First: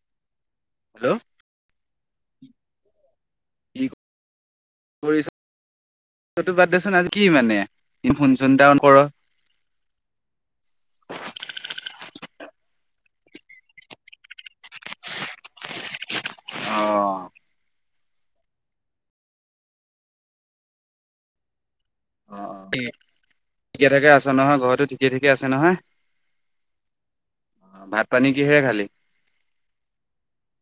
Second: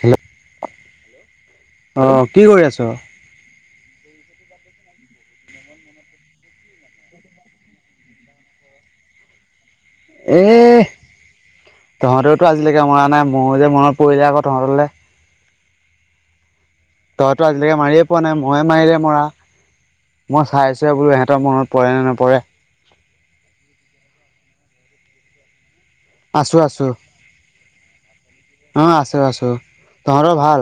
Hello hello অঁ' কি কৰি আছ? [unintelligible] কৰিছোঁ সেইটো বাদ দেচোন আজি কি মানে ফোন চোন এটাও নকৰ। এহ তহঁতেওতো আজিলৈকে মৰা নাই ময়ো যে মনত পৰিলে আকৌ তহঁতলে অ' তইতো আজিলৈকে মাৰিয়ে পোৱা নাই ময়ে মাৰিলে মৰা। মই চাইছো বোলো ইহঁতৰ মনত পৰেন ন অ অ ঠিকে ঠাকে আছে নহয়? ঘৰটো ঠিকে ঠাকে আছে নহয়? আছোঁ আছোঁ ভাত পানী কিহেৰে খালি অ', আছোঁ আছোঁ, তহঁতৰ ভাল?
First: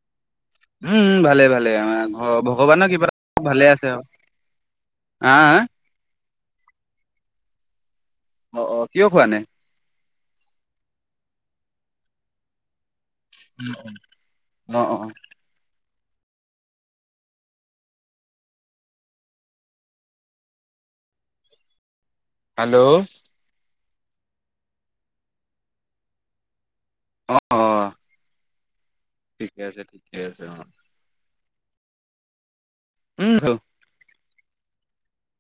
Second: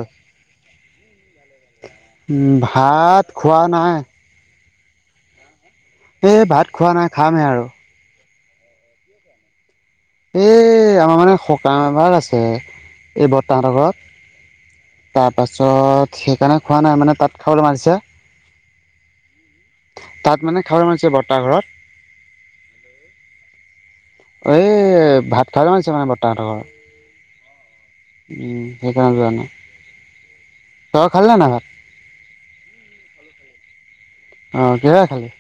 উম', উম' ভালে ভালে অ' ভ উম ভগৱানৰ ভাত কৃপাত খোৱা ভালে আছে নাই আৰু। হা, হা! এই ভাত খোৱা নাই খামহে আৰু। অ', অ' কিয় খোৱা নাই? এ আমাৰ মানে সকাম এভাগ আছে। এই বৰদেউতা হঁতৰ ঘৰত, অ অ তাত পাছত সেইকাৰণে খোৱা নাই মানে, তাত খাবলৈ মাতিছে। তাত মানে খাবলৈ মাতিছে বৰতা ঘৰত। হেল্ল' এই ভাত খাবলৈ মাতিছে মানে বৰতা হঁতৰ ঘৰত। অ, অ। উম', সেইকাৰণে যোৱা ঠিকে আছে ঠিকে আছে অ নাই। তই খালিনে নাই ভাত? উম, খালোঁ। অ', কিহেৰে খালি?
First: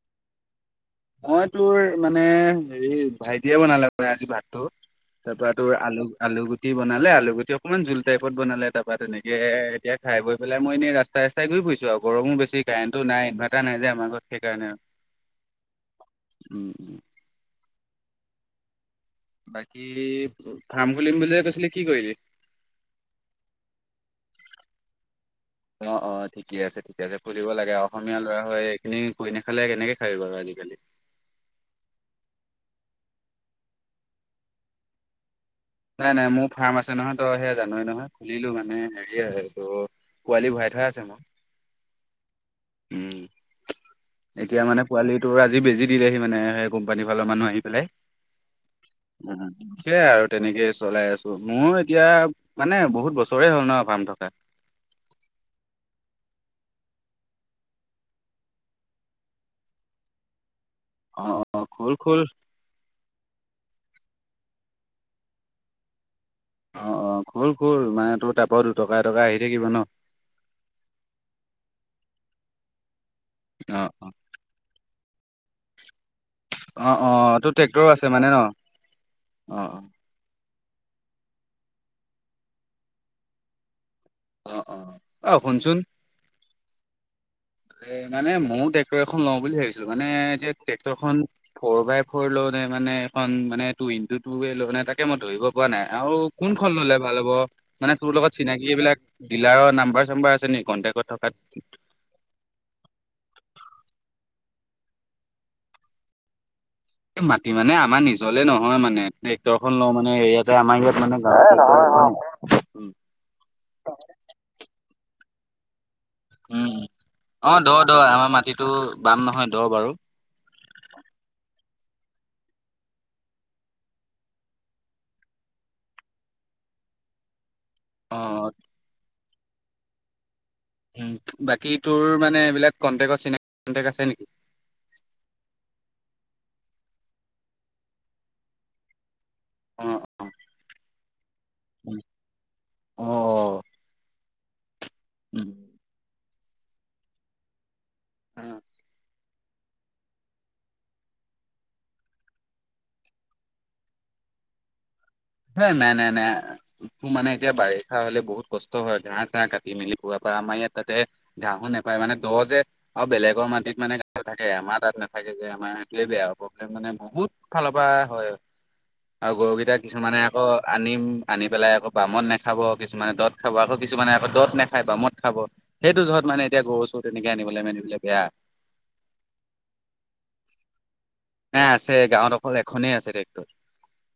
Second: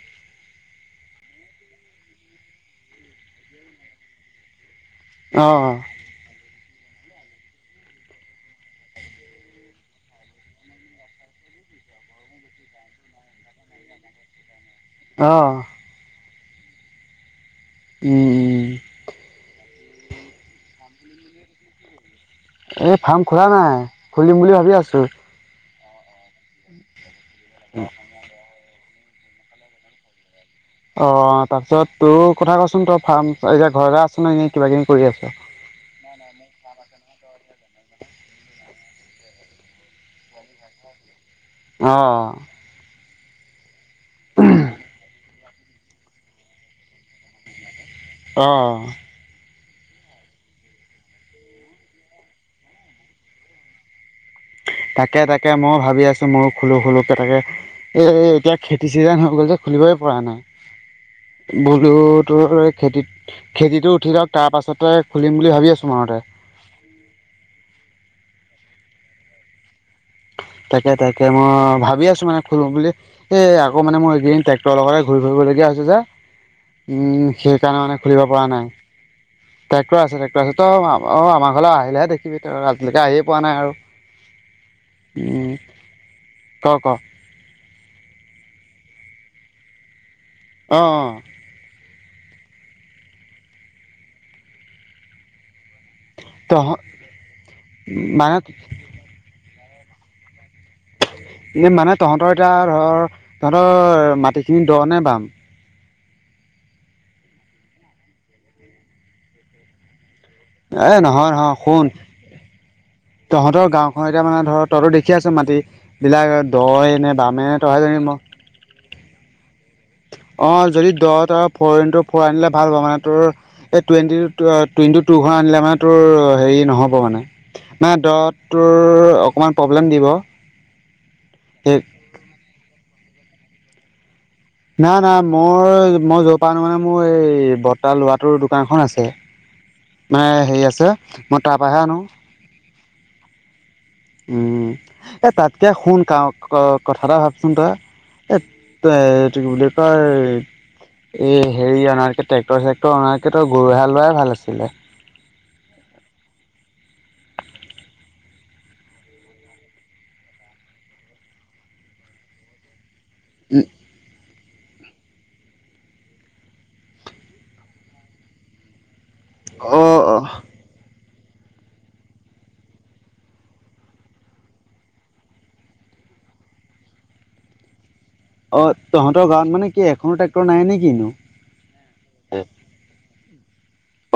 মই তোৰ মানে হেৰি ভাইটিয়ে বনালে আজি ভাতটো। তাৰপা অঁ তোৰ আলু আলু গুটি গুটি বনালে আলু গুটি অকনমান জোল টাইপত বনালে। তাৰপৰা তেনেকে, এতিয়া খাই বৈ পেলাই মই এনেই ৰাস্ত ৰাস্তাই ৰাস্তাই ঘূৰি ফুৰিছো আৰু গৰমো বেছি কাৰেণ্টো নাই, ইনভাৰটাৰ নাই যে আমাৰ ঘৰত সেইকাৰণে আৰু। অ'। উম, উম। উম, উম। বাকী, ফাৰ্ম খুলিম বুলি যে কৈছিলি কি কৰিলি? এই ফাৰ্ম খোলা নাই, খুলিম বুলি ভাবি আছোঁ। অ', অ' ঠিকে আছে ঠিকে আছে খুলিব লাগে অসমীয়া ল'ৰা হৈ নিজে কৰি নাখালে কেনেকে খাবি বাৰু আজিকালি। অ', তাৰপিছত তোৰ কথা কচোন? তই ফাৰ্ম এতিয়া ঘৰতে আছ নে? এনে কিবা-কিবি কৰি আছ? নাই নাই, মোৰ ফাৰ্ম আছে নহয় তই সেয়া জানই নহয়, খুলিলো মানে হেৰি আহে তোৰ পোৱালি ভৰাই থোৱা আছে মোৰ। অ'। উম। এতিয়া মানে পোৱালি তোৰ আজি বেজি দিলেহি মানে কোম্পানীৰ ফালৰ মানুহ আহি পেলাই। অ'। হা হা সেয়া আৰু। তেনেকেই চলাই আছোঁ মোৰো এতিয়া, মানে বহুত বছৰেই হ'ল ন' ফাৰ্ম থকা। তাকে তাকে ময়ো ভাবি আছোঁ ময়ো খুলো খুলো কে তাকে এ এতিয়া, খেতি চিজন হৈ গ'ল যে, খুলিবই পৰা নাই। অ', অ'। বোলো খোল খোল তোৰ এই খেতিত খেতিটো উঠি লওঁক তাৰপাছতেই খুলিম বুলি ভাবি আছোঁ মনতে। অ', অ', খোল খোল মানে তোৰ তাৰপৰাও দুটকা এটকা আহি থাকিব ন'? তাকে তাকে মই ভাবি আছোঁ মানে খুলো বুলি, এই আকৌ অ', মানে মোৰ অ'। এই কেই দিন ট্টেক্টৰৰ লগতে ঘূৰি ফুৰিবলগীয়া হৈছে যে, অ', উম, অ', তোৰ সেইকাৰণে ট্ৰেক্টৰো মানে আছে খুলিব ন? পৰা নাই। অ', অ'। ট্ৰেক্টৰ আছে ট্টেক্টৰ আছে তই অ', আমাৰ ঘৰলৈ আহিলেহে দেখিবি তই আজিলৈকে আহিয়ে পোৱা নাই আৰু। অ', অ', অ', উম, শুনচোন ক' ক'? এই মানে ময়ো ট্ৰেক্টৰ এখন লওঁ বুলি ভাবিছিলো মানে এতিয়া অ অ ট্ৰেক্টৰখন ফ'ৰ বাই ফ'ৰ লওঁ নে মানে এইখন মানে টু ইনটু টুৱে লওঁ নে, তাকে মই ধৰিব পোৱা নাই আৰু তহ কোনখন ল'লে ভাল হ'ব মানে তোৰ লগত চিনাকি এইবিলাক ডিলাৰৰ নাম্বাৰ-চাম্বাৰ আছে নেকি কণ্টেক্টত থকাত? মানে তহঁতৰ এতিয়া ধৰ তহঁতৰ মাটিখিনি দ' নে বাম? এই মাটি মানে আমাৰ নিজলে নহয় মানে ট্ৰেক্টৰ খন লওঁ মানে ইয়াত তে আমাৰ এ ইয়াত নহয় নহয় শুন মানে [unintelligible] তহঁতৰ গাঁওখন এতিয়া মানে ধৰ তইতো দেখি আছ মাটি বিলাক দ'য়ে নে বামে তই যে জানিবি, মই টো বাম নহয় দ' বাৰু। অ', যদি দ' তই ফ'ৰ ইনটু ফ'ৰ আনিলে ভাল হ'ব মানে তোৰ এই টুৱেণ্টি টু ইনটু টু খন আনিলে মানে তোৰ হেৰি নহ'ব মানে। মানে দ'ট অ', তোৰ অকমান প্ৰব্লেম দিব। উম, বাকী সেই তোৰ মানে এইবিলাক কন্টেকত চিনাক কণ্টেক আছে নেকি? নাই, নাই মই, মই য'ৰ প আনো মানে মোৰ এই বৰটা ল'ৰাটোৰ দোকানখন আছে। অ', মানে হেৰি আছে, মই তাৰ পৰাহে আনো। অ', অ'। উম, এ তাতকে শুন ক- ক কথা এটা ভাবচোন তই। এ অ', তে এটো কি বুলি কয় এই হেৰি আনাৰ পিছত ট্ৰেক্টৰ চেক্টৰ আনাৰ পিছত তই গৰু এহাল লোৱাই ভাল আছিলে। এ নাই, নাই, নাই। মোৰ মানে এতিয়া বাৰিষা হ'লে বহুত কষ্ট হয়, ঘাঁহ চাঁহ কাটি মেলি [unintelligible] পা আমাৰ ইয়াত তাতে ঘাঁহো নাপায় মানে দ যে আৰু বেলেগৰ মাটিত মানে থাকে আমাৰ তাত নাথাকে যে আমাৰ সেইটোৱে বেয়া প্ৰব্লেম মানে বহুত ফালৰ পৰা হয় আৰু। আৰু গৰু গেইটাক অ' মানে অ'। আকৌ আনিম আনি পেলাই আকৌ বামত নাখাব, কিছুমানে দত খাব আকৌ কিছুমানে আকৌ দত নাখায় বামত খাব, সেইটো জহত মানে এতিয়া গৰু চৰু তেনেকে আনিবলে মেলিবলে বেয়া। অ', তহঁতৰ গাঁৱত মানে কি এখনো ট্ৰেক্টৰ নাই নে কিনো। নাই আছে গাঁৱত অকল এখনেই আছে টেক্টৰ।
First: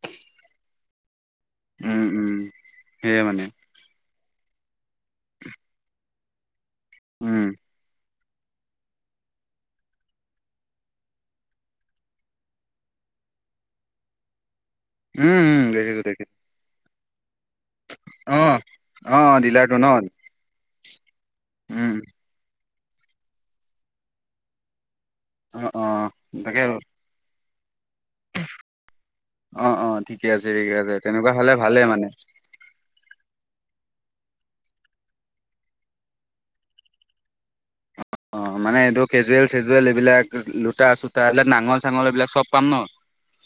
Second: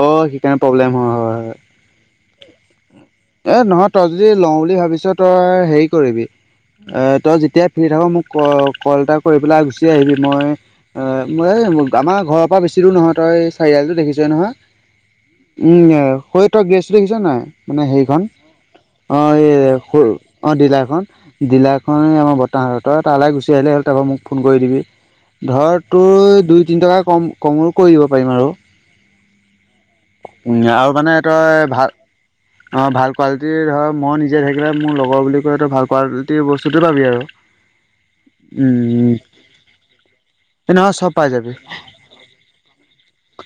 অ', সেইকাৰণে প্ৰব্লেম হয়, হয়, হয়। উম, উম সেয়াই মানে। এ নহয় তই যদি লওঁ বুলি ভাবিছ তই হেৰি কৰিবি, এ তই উম যেতিয়া [unintelligible] থাকো মোক ক-কল এটা কৰি পেলাই গুচি আহিবি মই অ', মই এই আমাৰ ঘৰৰ পৰা বেচি দূৰ নহয় তই চাৰিআলিটো দেখিছই নহয়। উম, হয় তই গেছটো দেখিছ নাই। মানে হেৰিখন অ অ', এই ডিলাৰটো ন সৰু অ', ডিলাৰখন, ডিলাৰখন উম আমাৰ ব তাহাঁতৰ তালে গুচি আহিলে হ'ল তাৰপৰা মোক ফোন কৰি দিবি, অ ধৰ অ তোৰ তাকে দুই তিনি টকা কম কমো কৰিব পাৰিম আৰু। অ', অ', ঠিকে আছে, ঠিকে আৰু আছে, মানে তেনেকুৱা হ'লে তই ভালে ভাল মানে। অ', ভাল কোৱালিটিৰ ধৰ মই নিজে থাকিলে মোৰ লগৰ বুলি কয়টো ভাল কোৱালিটিৰ বস্তুটো পাবি আৰু। [unintelligible] অ', মানে এইটো উম কেজুৱেল চেজুৱেল এইবিলাক এই লোটা নহয় চব চোতা পাই এইলাক যাবি নাঙল চাঙল এইবিলাক চব পাম ন।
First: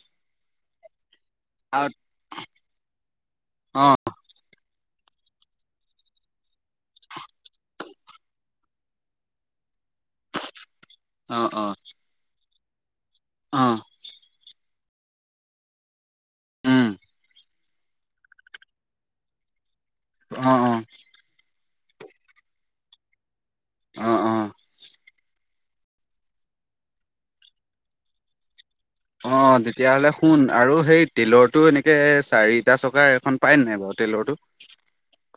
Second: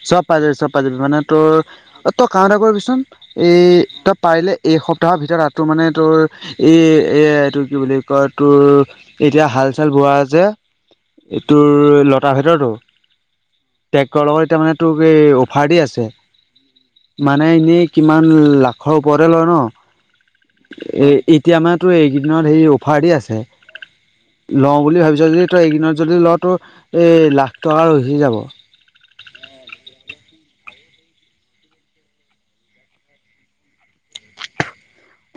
চব পাই যাবি, চব পাই যাবি, মানে তোৰ আৰু অ', তই কাম এটা কৰিবিচোন এ অ তই পাৰিলে এই সপ্তাহৰ ভিতৰত [unintelligible] মানে তোৰ এই এ এইটোৰ কি বুলি কয় তোৰ এতিয়া হাল চাল বোৱা যে, অ অ এইটোৰ লতাৰ ভিতৰটো অ'। ট্ৰেক্টৰৰ লগত এতিয়া মানে তোক এ অফাৰ দি আছে। উম মানে এনেই কিমান লাখৰ ওপৰতে লয় ন। অ', অ'। এ এতিয়া মানে তোৰ এইকেইদিনত হেৰি অফাৰ দি আছে, অ', অ', লওঁ বুলি ভাবি জল্দি তই এইকিদিনত যদি লওঁ তোৰ এ লাখ টকা ৰখি যাব। অ', তেতিয়াহ'লে শুন আৰু সেই টিলৰটো এনেকে চাৰিটা চকাৰ এখন পায় নাই বাৰু টেলৰটো।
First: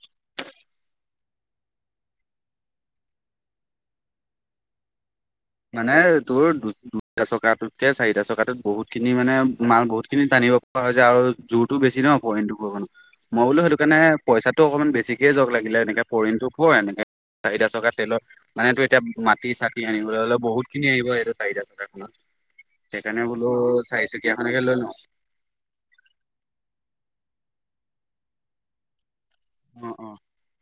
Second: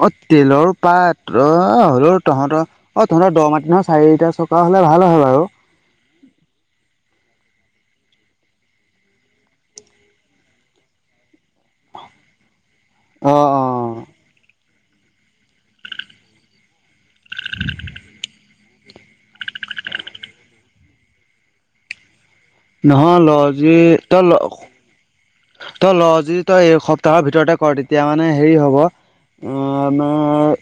অ', টেলৰ পায়, অ', হ'লেও তহঁতৰ অ', তহঁতৰ দ মাতি নহয়, চাৰিটা চকা হ'লে ভাল হয় বাৰু। মানে তোৰ দু- দুটা চকাটোতকে চাৰিটা চকাটোত বহুত খিনি মানে মাল বহুতখিনি টানিব [unintelligible] যে আৰু জোৰটো বেছি ন [unintelligible] অ মই বোলো অ সেইটো [unintelligible] পইচাতো অকণমান বেছিকে জাওক লাগিলে এনেকে ফৰিনটো ফ'ৰ এনেকে চাৰিটা চকা তেলৰ মানে টোৰ এতিয়া মাটি চাটি আনিবলে হ'লে বহুত খিনি আহিব এইটো চাৰিটা চকাখনত। নহয় ল সেইকাৰণে বোলোঁ, যদি তই ল চাৰি-চকীয়া খনকে লৈ লওঁ। তই লওঁ যদি, তই এই সপ্তাহৰ ভিতৰতে কৰ। তেতিয়া মানে, সেৰি হ'ব। উম, অ', অ', আমাৰ,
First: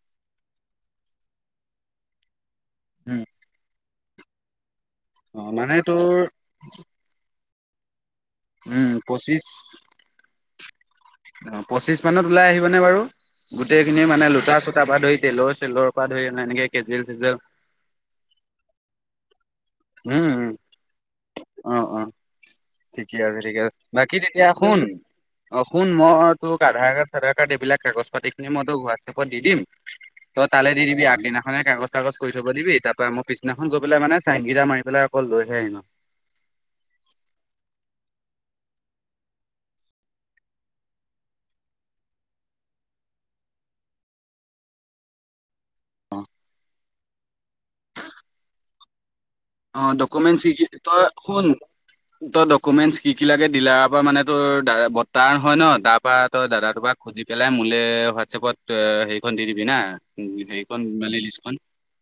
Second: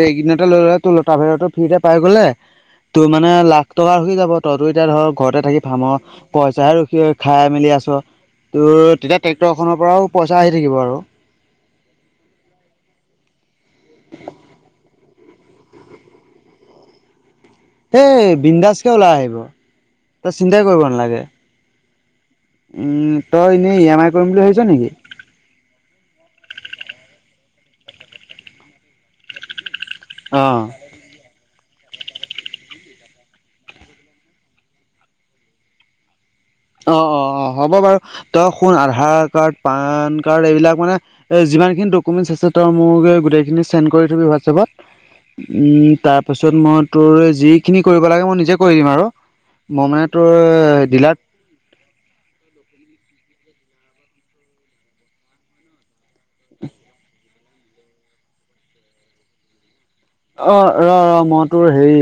এইকেইদিনতে লৈ ল'লে তোৰ, তাৰপিছতে, ফ্ৰীতে পাই গ'লে, তোৰ উম, মানে, লাখ টকা হৈ যাব। তই তো এতিয়া ধৰ, ঘৰতে অ', থাকি মানে ফাৰ্মৰ তোৰ পই [unintelligible] খাই-মেলি আছ। উম, তোৰ, তেতিয়া পঁচিশ ট্ৰেক্টৰখনৰ পৰাওঁ, পইচা আহি থাকিব আৰু। অ'! পঁচিছ মানত ওলাই আহিবনে বাৰু? গোটেইখিনি মানে, লোটা-চোতা পৰা ধৰি, তেলৰ- চেলৰ পৰা ধৰি, এনেকে কেজোৱেল-চেজোৱেল। সেই, বিন্দাচকে ওলাই আহিব। উম, তই উম। চিন্তাই কৰিব নালাগে অ' অ'! উম ঠিকেই আছে, তই ঠিকে এনেই আছে। ই এম আই বাকী কৰিম বুলি তেতিয়া, ভাবিছ শুন? নেকি? অ'! শুন, মই তোক, আধাৰ কাৰ্ড-চাধাৰ কাৰ্ড এইবিলাক, কাগজ-পাতি খিনি মই তোক, হোৱাটছএপত দি দিম। তই অ', তালে দি দিবি আগদিনাখনে। কাগজ-চাগজ কৰি ল'ব দিবি। তাৰপৰা, মই পিছদিনাখন গৈ পেলাই মানে, চাইন কেইটা মাৰি পেলাই, অকল লৈহে আহিম আৰু। অ' অ' অ'! হ'ব বাৰু। তই শুন? আধাৰ কাৰ্ড- পান কাৰ্ড, এইবিলাক মানে, এ, যিমানখিনি ডকুমেন্টছ আছে, তই মোৰলে গোটেইখিনি, চেণ্ড কৰি দিবি হোৱাটছএপত। উম, তাৰপাছত মই তোৰ, যিখিনি কৰিব লাগে, মই নিজে কৰি দিম আৰু। মই অ'! মানে তোৰ ডকুমেন্টছ কি-শকি, তই ডিলাৰ শুন? তই ডকুমেন্টছ কি কি লাগে, ডিলাৰ পৰা মানে, তোৰ দাদা, বৰ্তা হয় ন'? তাৰপৰা, তই দাদাটোৰ পৰা খুজি পেলাই, মোলে হোৱাটছএপত তই সেৰিখন দি দিবি হা। অ'! ৰ'-ৰ' মই তোৰ সেৰি,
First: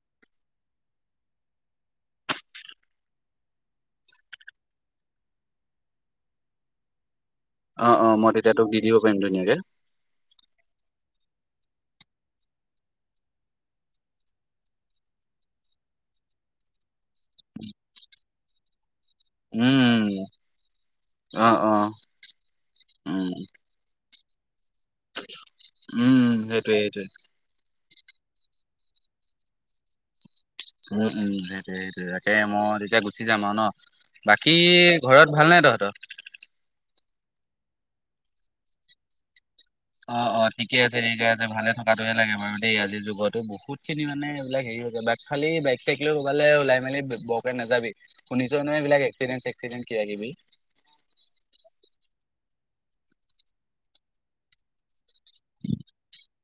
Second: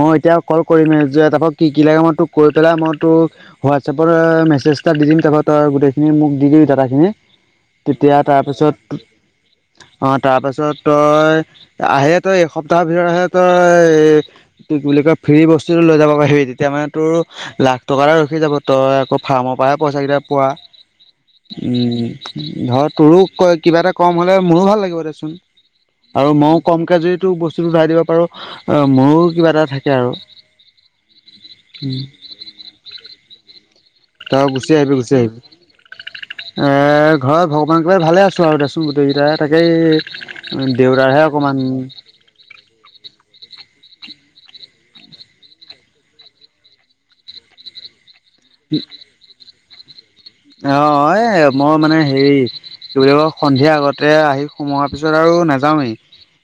মই এতিয়া, ক'ল কৰিমহে। যে, তাৰপৰা কি কি লাগে, মই তোক কৈ পেলাই, মই তোক, হোৱাটছএপত মেছেজ এটা দিম। তাৰপা, তই গোটেইখিনি মোক দি দিবি ডাটাখিনি। অ' অ'! মই তেতিয়া তোক, দি দিব পাৰিম ধুনীয়াকে। অ'! তাৰপাছত তই, আহে তই, এসপ্তাহৰ ভিতৰতহে আহে তই, এ, কি বুলি কয়, ফ্ৰী বস্তুটো লৈ যাব পাৰিবি, তেতিয়া মানে। তোৰ, লাখ টকা ৰখি যাব। তই আকৌ, ফাৰ্মৰ পৰাহে, উম পইচাকেইটা পোৱা। অ অ উম! ধৰ তোৰো, উম কিবা এটা কম হ'লে, মোৰো ভাল লাগিব দেচোন! আৰু উম মইও সেইটোৱে কমকে সেইটোৱে [unintelligible] তোৰ বস্তুতো ধৰাই দিব পাৰোঁ। অ' মোৰো কিবা এটা থাকে আৰু। উম, উম! সেইটোৱে-সেইটোৱে। তাকে, মই তেতিয়া গুচি যাম আৰু ন'। তই বাকী, গুচি আহিবি গুচি ঘৰত আহিবি ভাল নাই তহঁতৰ? এ, ঘৰত ভগৱান কৃপাত ভালে আছোঁ আৰু দেচোন গোটেইকেইটা। তাকেই, অ' অ'! ঠিকে আছ, দেউতাৰহে ঠিকে আছে। অকণমান ভালে থকাটোহে লাগে বাৰু। এই আজিৰ যুগতো বহুত খিনি মানে, এইবিলাক সেৰি হৈছে। খালি, বাইক-চাইক লৈ ক'ৰবালে, ওলাই-মেলি ব তই নাযাবি। শুনিছ নহয়, এইবিলাক এক্সিডেন্ত-চেক্সিডেন্ত, কিবা-কিবি। অ'! এই, মই মানে সেৰি, কি বুলি কয়, সন্ধিয়া আগতে আহি, সোমোৱাৰ পিছত আৰু নাযাওঁৱেই।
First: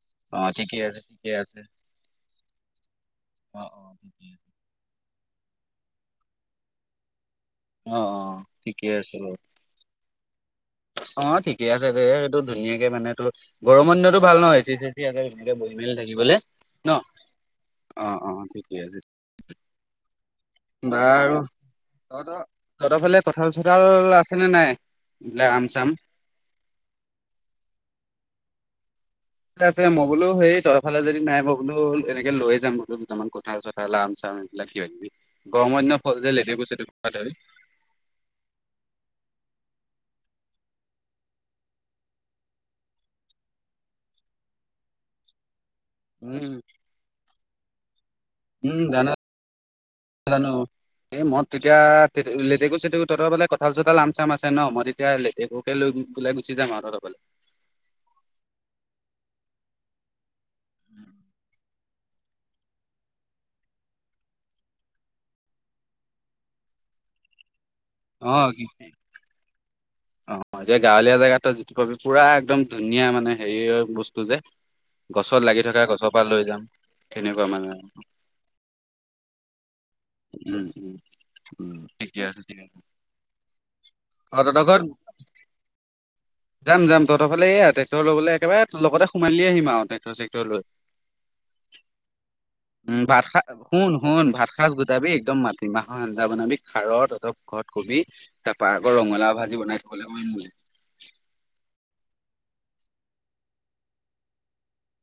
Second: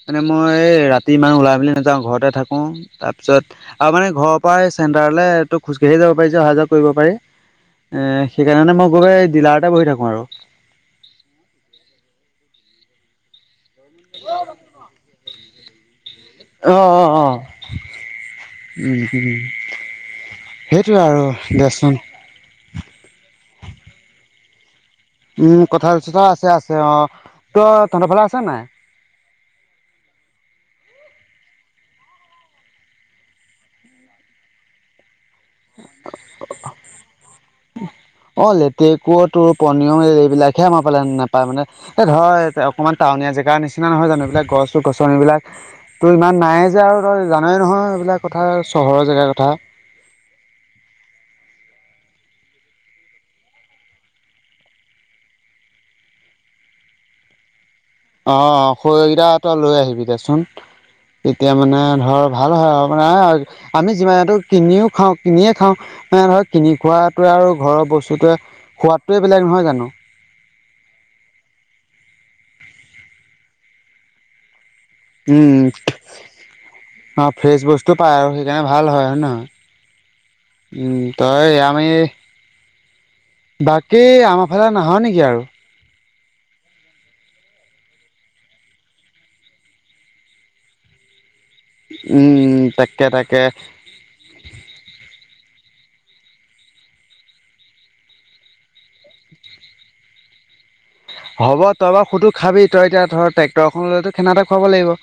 মানে, অ', মই ঠিকে আছে ৰাতি ঠিকে ইমান আছে ওলাই-মেলি নাযাওঁ, ঘৰতে থাকোঁ। তাৰপিছত অ', আৰু অ', মানে, ঠিকে ঘৰৰ আছে পৰা চেণ্টাৰলে, ত' খোজকাঢ়িয়ে যাব পাৰি যে, অহা-যোৱা কৰিব পাৰি। অ' অ'! [unintelligible] ঠিকে আছে এই, বাৰু ডিলাৰতে বহি থাকোঁ আৰু। অ'! ঠিকে আছে দে। সেইটো, ধুনীয়াকে মানে তোৰ, গৰমৰ দিনতো ভাল ন'! এচি-চেচি আছে। বহি-মেলি থাকিবলে, অ', ন'? অ', অ'। অ' অ'! ঠিকে আছে। উম, উম। সেইটোৱে আৰু বাৰু দেচোন তহঁত-তহঁতৰ ফালে, কঁঠাল-চঁঠাল আছে নে নাই? এইবিলাক উম, আম চাম কঁঠাল-চঁঠাল আছে-আছে, অ'! ত' তহঁতৰ ফালে আছে নাই? কিছুমান আছে মই বোলো সেই তই এইফালে যদি নাই মই বোলো এনেকৈ যাম বোলো দুইমান কথা চ' কথা লাম চাম। [unintelligible] গৰমৰ দিনৰ ফল লেটেকু ধৰি। অঁ', লেটেকু তোৰ পনিয় এইবিলাক'হে আমাৰ ফালে নাপায় মানে- এই ধৰ অকণমান টাউনীয়া জেগাৰ নিচিনা নহয় জানো এইবিলাক গছ-গছনিবিলাক- তো ইমান উম নাই যে আৰু তই জানেই নহয় এইবিলাক কথা উম চহৰৰ জানো জেগাৰ কথা। জানো। এই মই তেতিয়া লেটেকু-চেটেকু তহঁৰ ফালে কঠাল-চঠাল, আম-চাম আছে ন' মই তেতিয়া লেটেকু- লৈ পেলাই গুচি যাম আৰু তহঁতৰ ঘৰলে। অঁ', খৰিকেইটা হাত'ত লৈ আহিবি মানে ধৰক- ভাল হয় আৰু মানে আমি যিমানখিনি কিনিও খাওঁ কিনিয়ে খাওঁ। এ' ধৰ কিনি খোৱাতোৱে আৰু ঘৰৰ অ বস্তুতয়ে কি সোৱাদটোৱে বেলেগ নহয় জানো। অ', এতিয়া গাঁৱলীয়া জেগাতো যিটো পাবি পুৰা একদম ধুনীয়া মানে হেৰি বস্তু যে- গছত উম লাগি থকা গছৰ পৰা লৈ যাম তেনেকুৱা মানে। যেনে ভাল হয় নে নহয়। উম তই উমঁ-উমঁ-উমঁ, আমি ঠিকে আছে-ঠিকে আছে। বাকী' অ তহঁতৰ আমাৰফালে নাহয়ে নেকি আৰু? যাম-যাম তহঁতৰ ফালে এয়া ট্ৰেক্টৰ লৈ পেলাই একেবাৰে লগতে সোমাই আহিম আৰু ট্ৰেক্টৰ-চেক্টৰ লৈ। উমঁ-উমঁ, তাকে-তাকে। শুন-শুন ভাত- এসাঁচ গোটাবি একদম মাটি মাহৰ আঞ্জা বনাবি খাৰৰ লগত কবি- তাৰপৰা আকৌ ৰঙালাও ভাজি বনাই থ'ব লাগিব। হ'ব তই বাৰু সুধো খাবি, তই এতিয়া ধৰ ট্ৰেক্টৰখন লৈ তো খানা এটা খুৱাব লাগিব।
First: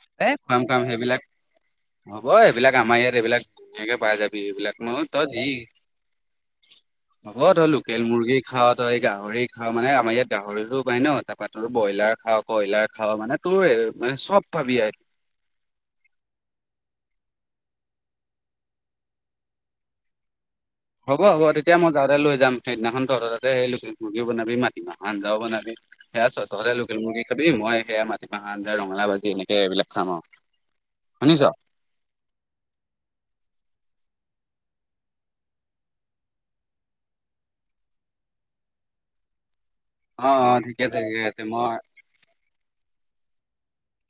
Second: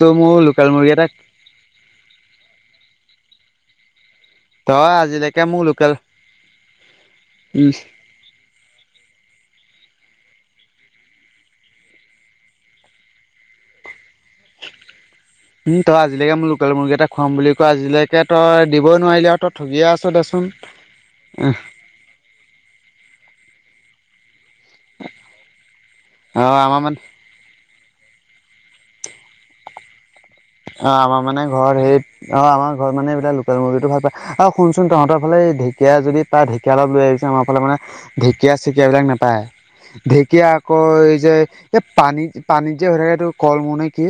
ত' এ মোৰ খুৱাম লোকেল খুৱাম মুৰ্গী এটাক- সেইবিলাক হ'ব এইবিলাক আমাৰ ইয়াত এইবিলাক ধুনীয়াকে পাই যাবি। সেবিলাক ন' তই আজিলৈকে যি- মোৰ লোকেল হ'ব তই লোকেল মুৰ্গী- খাওঁ তই এই গাহৰি খাঁও মানে আমাৰ ইয়াত গাহৰিতো পায় ন' তাৰপা তো ব্ৰইলাৰ খা কইলাৰ খাওঁ মানে- তোৰ মানে চব ভাবি আৰু। [unintelligible] উম' তই আজিলৈকে মোৰ লোকেল মুৰ্গী এটা খোৱাম বুলি কয় আজিলৈকে তই দিবই নোৱাৰিলি আৰু তই ঠগিয়ে আছ দে চোন। হ'ব-হ'ব তেতিয়া মই যাওঁতে লৈ যাম সেইদিনাখন তহঁত তআ'তে মুৰ্গী বনাবি মা- নে আঞ্জাও বনাবি সেয়া আৰু চতহৰ আমাৰ মানে লোকেল মুৰ্গী- খাবি, মই সেয়া মাটিমাহ আ' ৰঙালাও বাজি এনেকে এইবিলাক খাম আৰু। অঁ', আমাৰ মানে শুনিছ? ঘৰ সেই- অঁ', আমাৰ ঘৰত মানে এইবিলাক লোকেল মুৰ্গীটো ভাল পায়। আৰু শুনচোন তহঁতৰ ফালে এই ঢেকীয়া যদি- পায় ঢেকীয়া অপল লৈ আহিবিচোন আমাৰ ফালে মানে ঢেকীয়া-চেকীয়াবিলাক নাপায়। অ ঢেঁকীয়া অ ঠিকে আছে আকৌ এই ঠিকে যে আছে মই এই পানীত-পানীত যে হৈ থাকে এইটো কলমৌ নে কি।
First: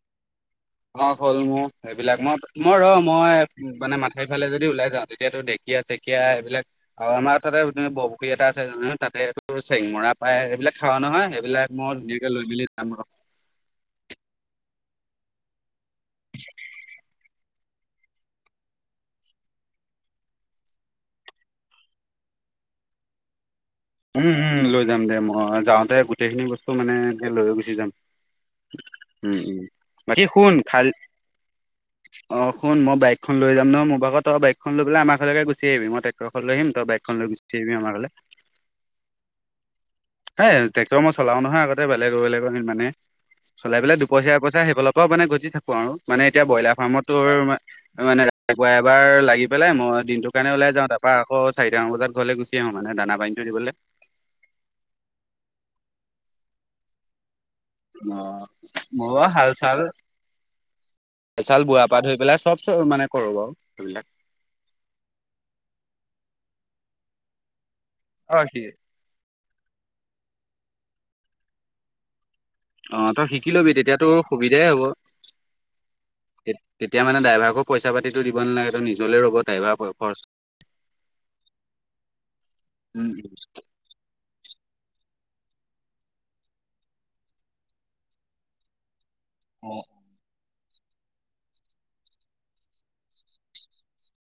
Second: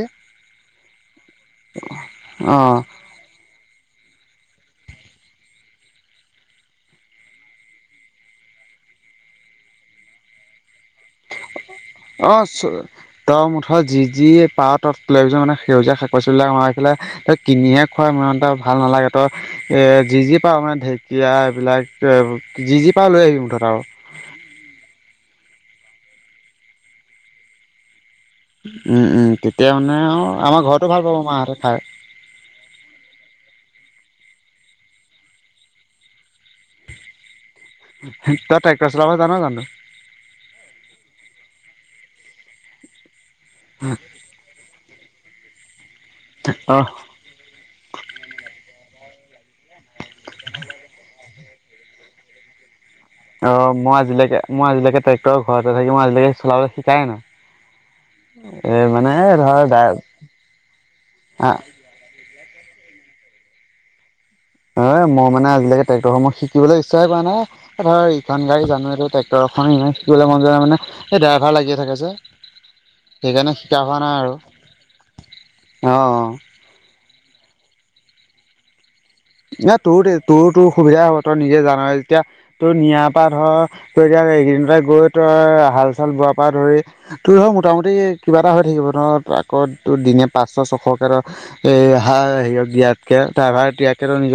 অঁ', কলমৌ এইবিলাক মই ম অ ৰম। মই মানে মাথাউৰি ফালে যদি ওলাই যাওঁ তেতিয়াতো ঢেকীয়া-চেকীয়া এইবিলাক- আৰু আমাৰ তা'তে বৰপুখুৰী এটা আছে তা'তেটো চেংমৰা পায় সেইবিলাক খাওঁ নহয়। সেইবিলাক মই ধুনীয়াকৈ লৈ মেলি যাম আৰু। তৰ মুঠতে যি যি পাওঁ তই লিছ মানে সেউজীয়া শাক-পাচলিবিলাক ভৰাই পেলাই- কিনিহে খোৱা ইমানতা ভাল নালাগে, তই- এ যি যি পাওঁ মানে ঢেঁকীয়া এইবিলাক যি যি পাওঁ লৈ আহি মুঠতে আৰু। উমঁ-উমঁ, লৈ যাম দে, মই যাওঁতে গোটেইখিনি বস্তু মানে লৈ গুচি যাম। উমঁ-উমঁ, উম উম। তেতিয়া মানে আৰু বাকী শুন আমাৰ খালি ঘৰতো ভাল পাব মাহঁতে খাই। অ', শুন মই বাইকখন লৈ যাম নহয় মোৰ ভাগৰ তই বাইকখন লৈ পেলাই আমাৰ ঘৰলেকে গুচি আহিবি মই টেক্টৰখন লৈ আহিম তই বাইকখন লৈ গুচি আহিবি আমাৰ ঘৰলে তই ট্ৰেক্টৰ চলাব জান জানো? এ ট্ৰেক্টৰ মই চলাও নহয় আগতে বেলেগৰ বেলেগৰ মানে চলাই পেলাই দুপইচা এপইচা সেইফালৰ পৰাও মানে ঘটি থাকো আৰু মানে এতিয়া ব্ৰইলাৰ অ ফাৰ্মত তোৰ মানে আকৌ এবাৰ লাগি পেলাই মই দিনটো কাৰণে ওলাই যাওঁ, তাৰপা আকৌ চাৰিটামান বজাত ঘৰলৈ গুচি আহো মানে দানা পানীটো অ দিবলৈ মই আজিলৈকে মই আজিলৈকে ট্ৰেক্টৰ ঘৰতে থাকি মই আজি লৈকে চাবলৈ শিকা নাই। অ', এ মানে মোৰ হাল চাল ধৰ হাল চাল বোৱা বোৱা পা ধৰি পেলাই চব চব মানে কৰোঁ আৰু সেইবিলাক। এ মই মানে আজিলৈকে ট্ৰেক্টৰ শিকিবলৈ ইচ্ছাই কৰা নাই ধৰ অ ইখন সি গড়ী জানো এইটো ট্ৰে ক্টৰখন শিকিবলৈ মন যোৱা নাই মানে এই ড্ৰাইভাৰ লাগিয়ে থাকে যে। অ', তই শিকি সেইকাৰণে লবি শিকা তেতিয়া হোৱা নাই তোৰ আৰু সুবিধাই হ'ব। অ তেতিয়া মানে ড্ৰভাৰকো পইচা পাতিটো দিব নালাগে তই নিজলে ৰ'ব না ড্ৰাইভাৰ তোৰ খৰচ। তোৰ তোৰ সুবিধা হ'ব তই নিজে জান যেতিয়া তোৰ নিয়াৰ উম, পৰা উম, ধৰ তই এতিয়া এইখিনি পৰা গৈ তই হাল চাল বোৱাৰ পৰা ধৰি তই ধৰ মোটামুটি কিবা এটা হৈ থাকিব ধৰ। অ', ট্ৰাকতো দিনে পাঁচশ ছশক এ হেৰিত দিয়াতকে ড্ৰাইভাৰ দিয়াতকে। [inaudible]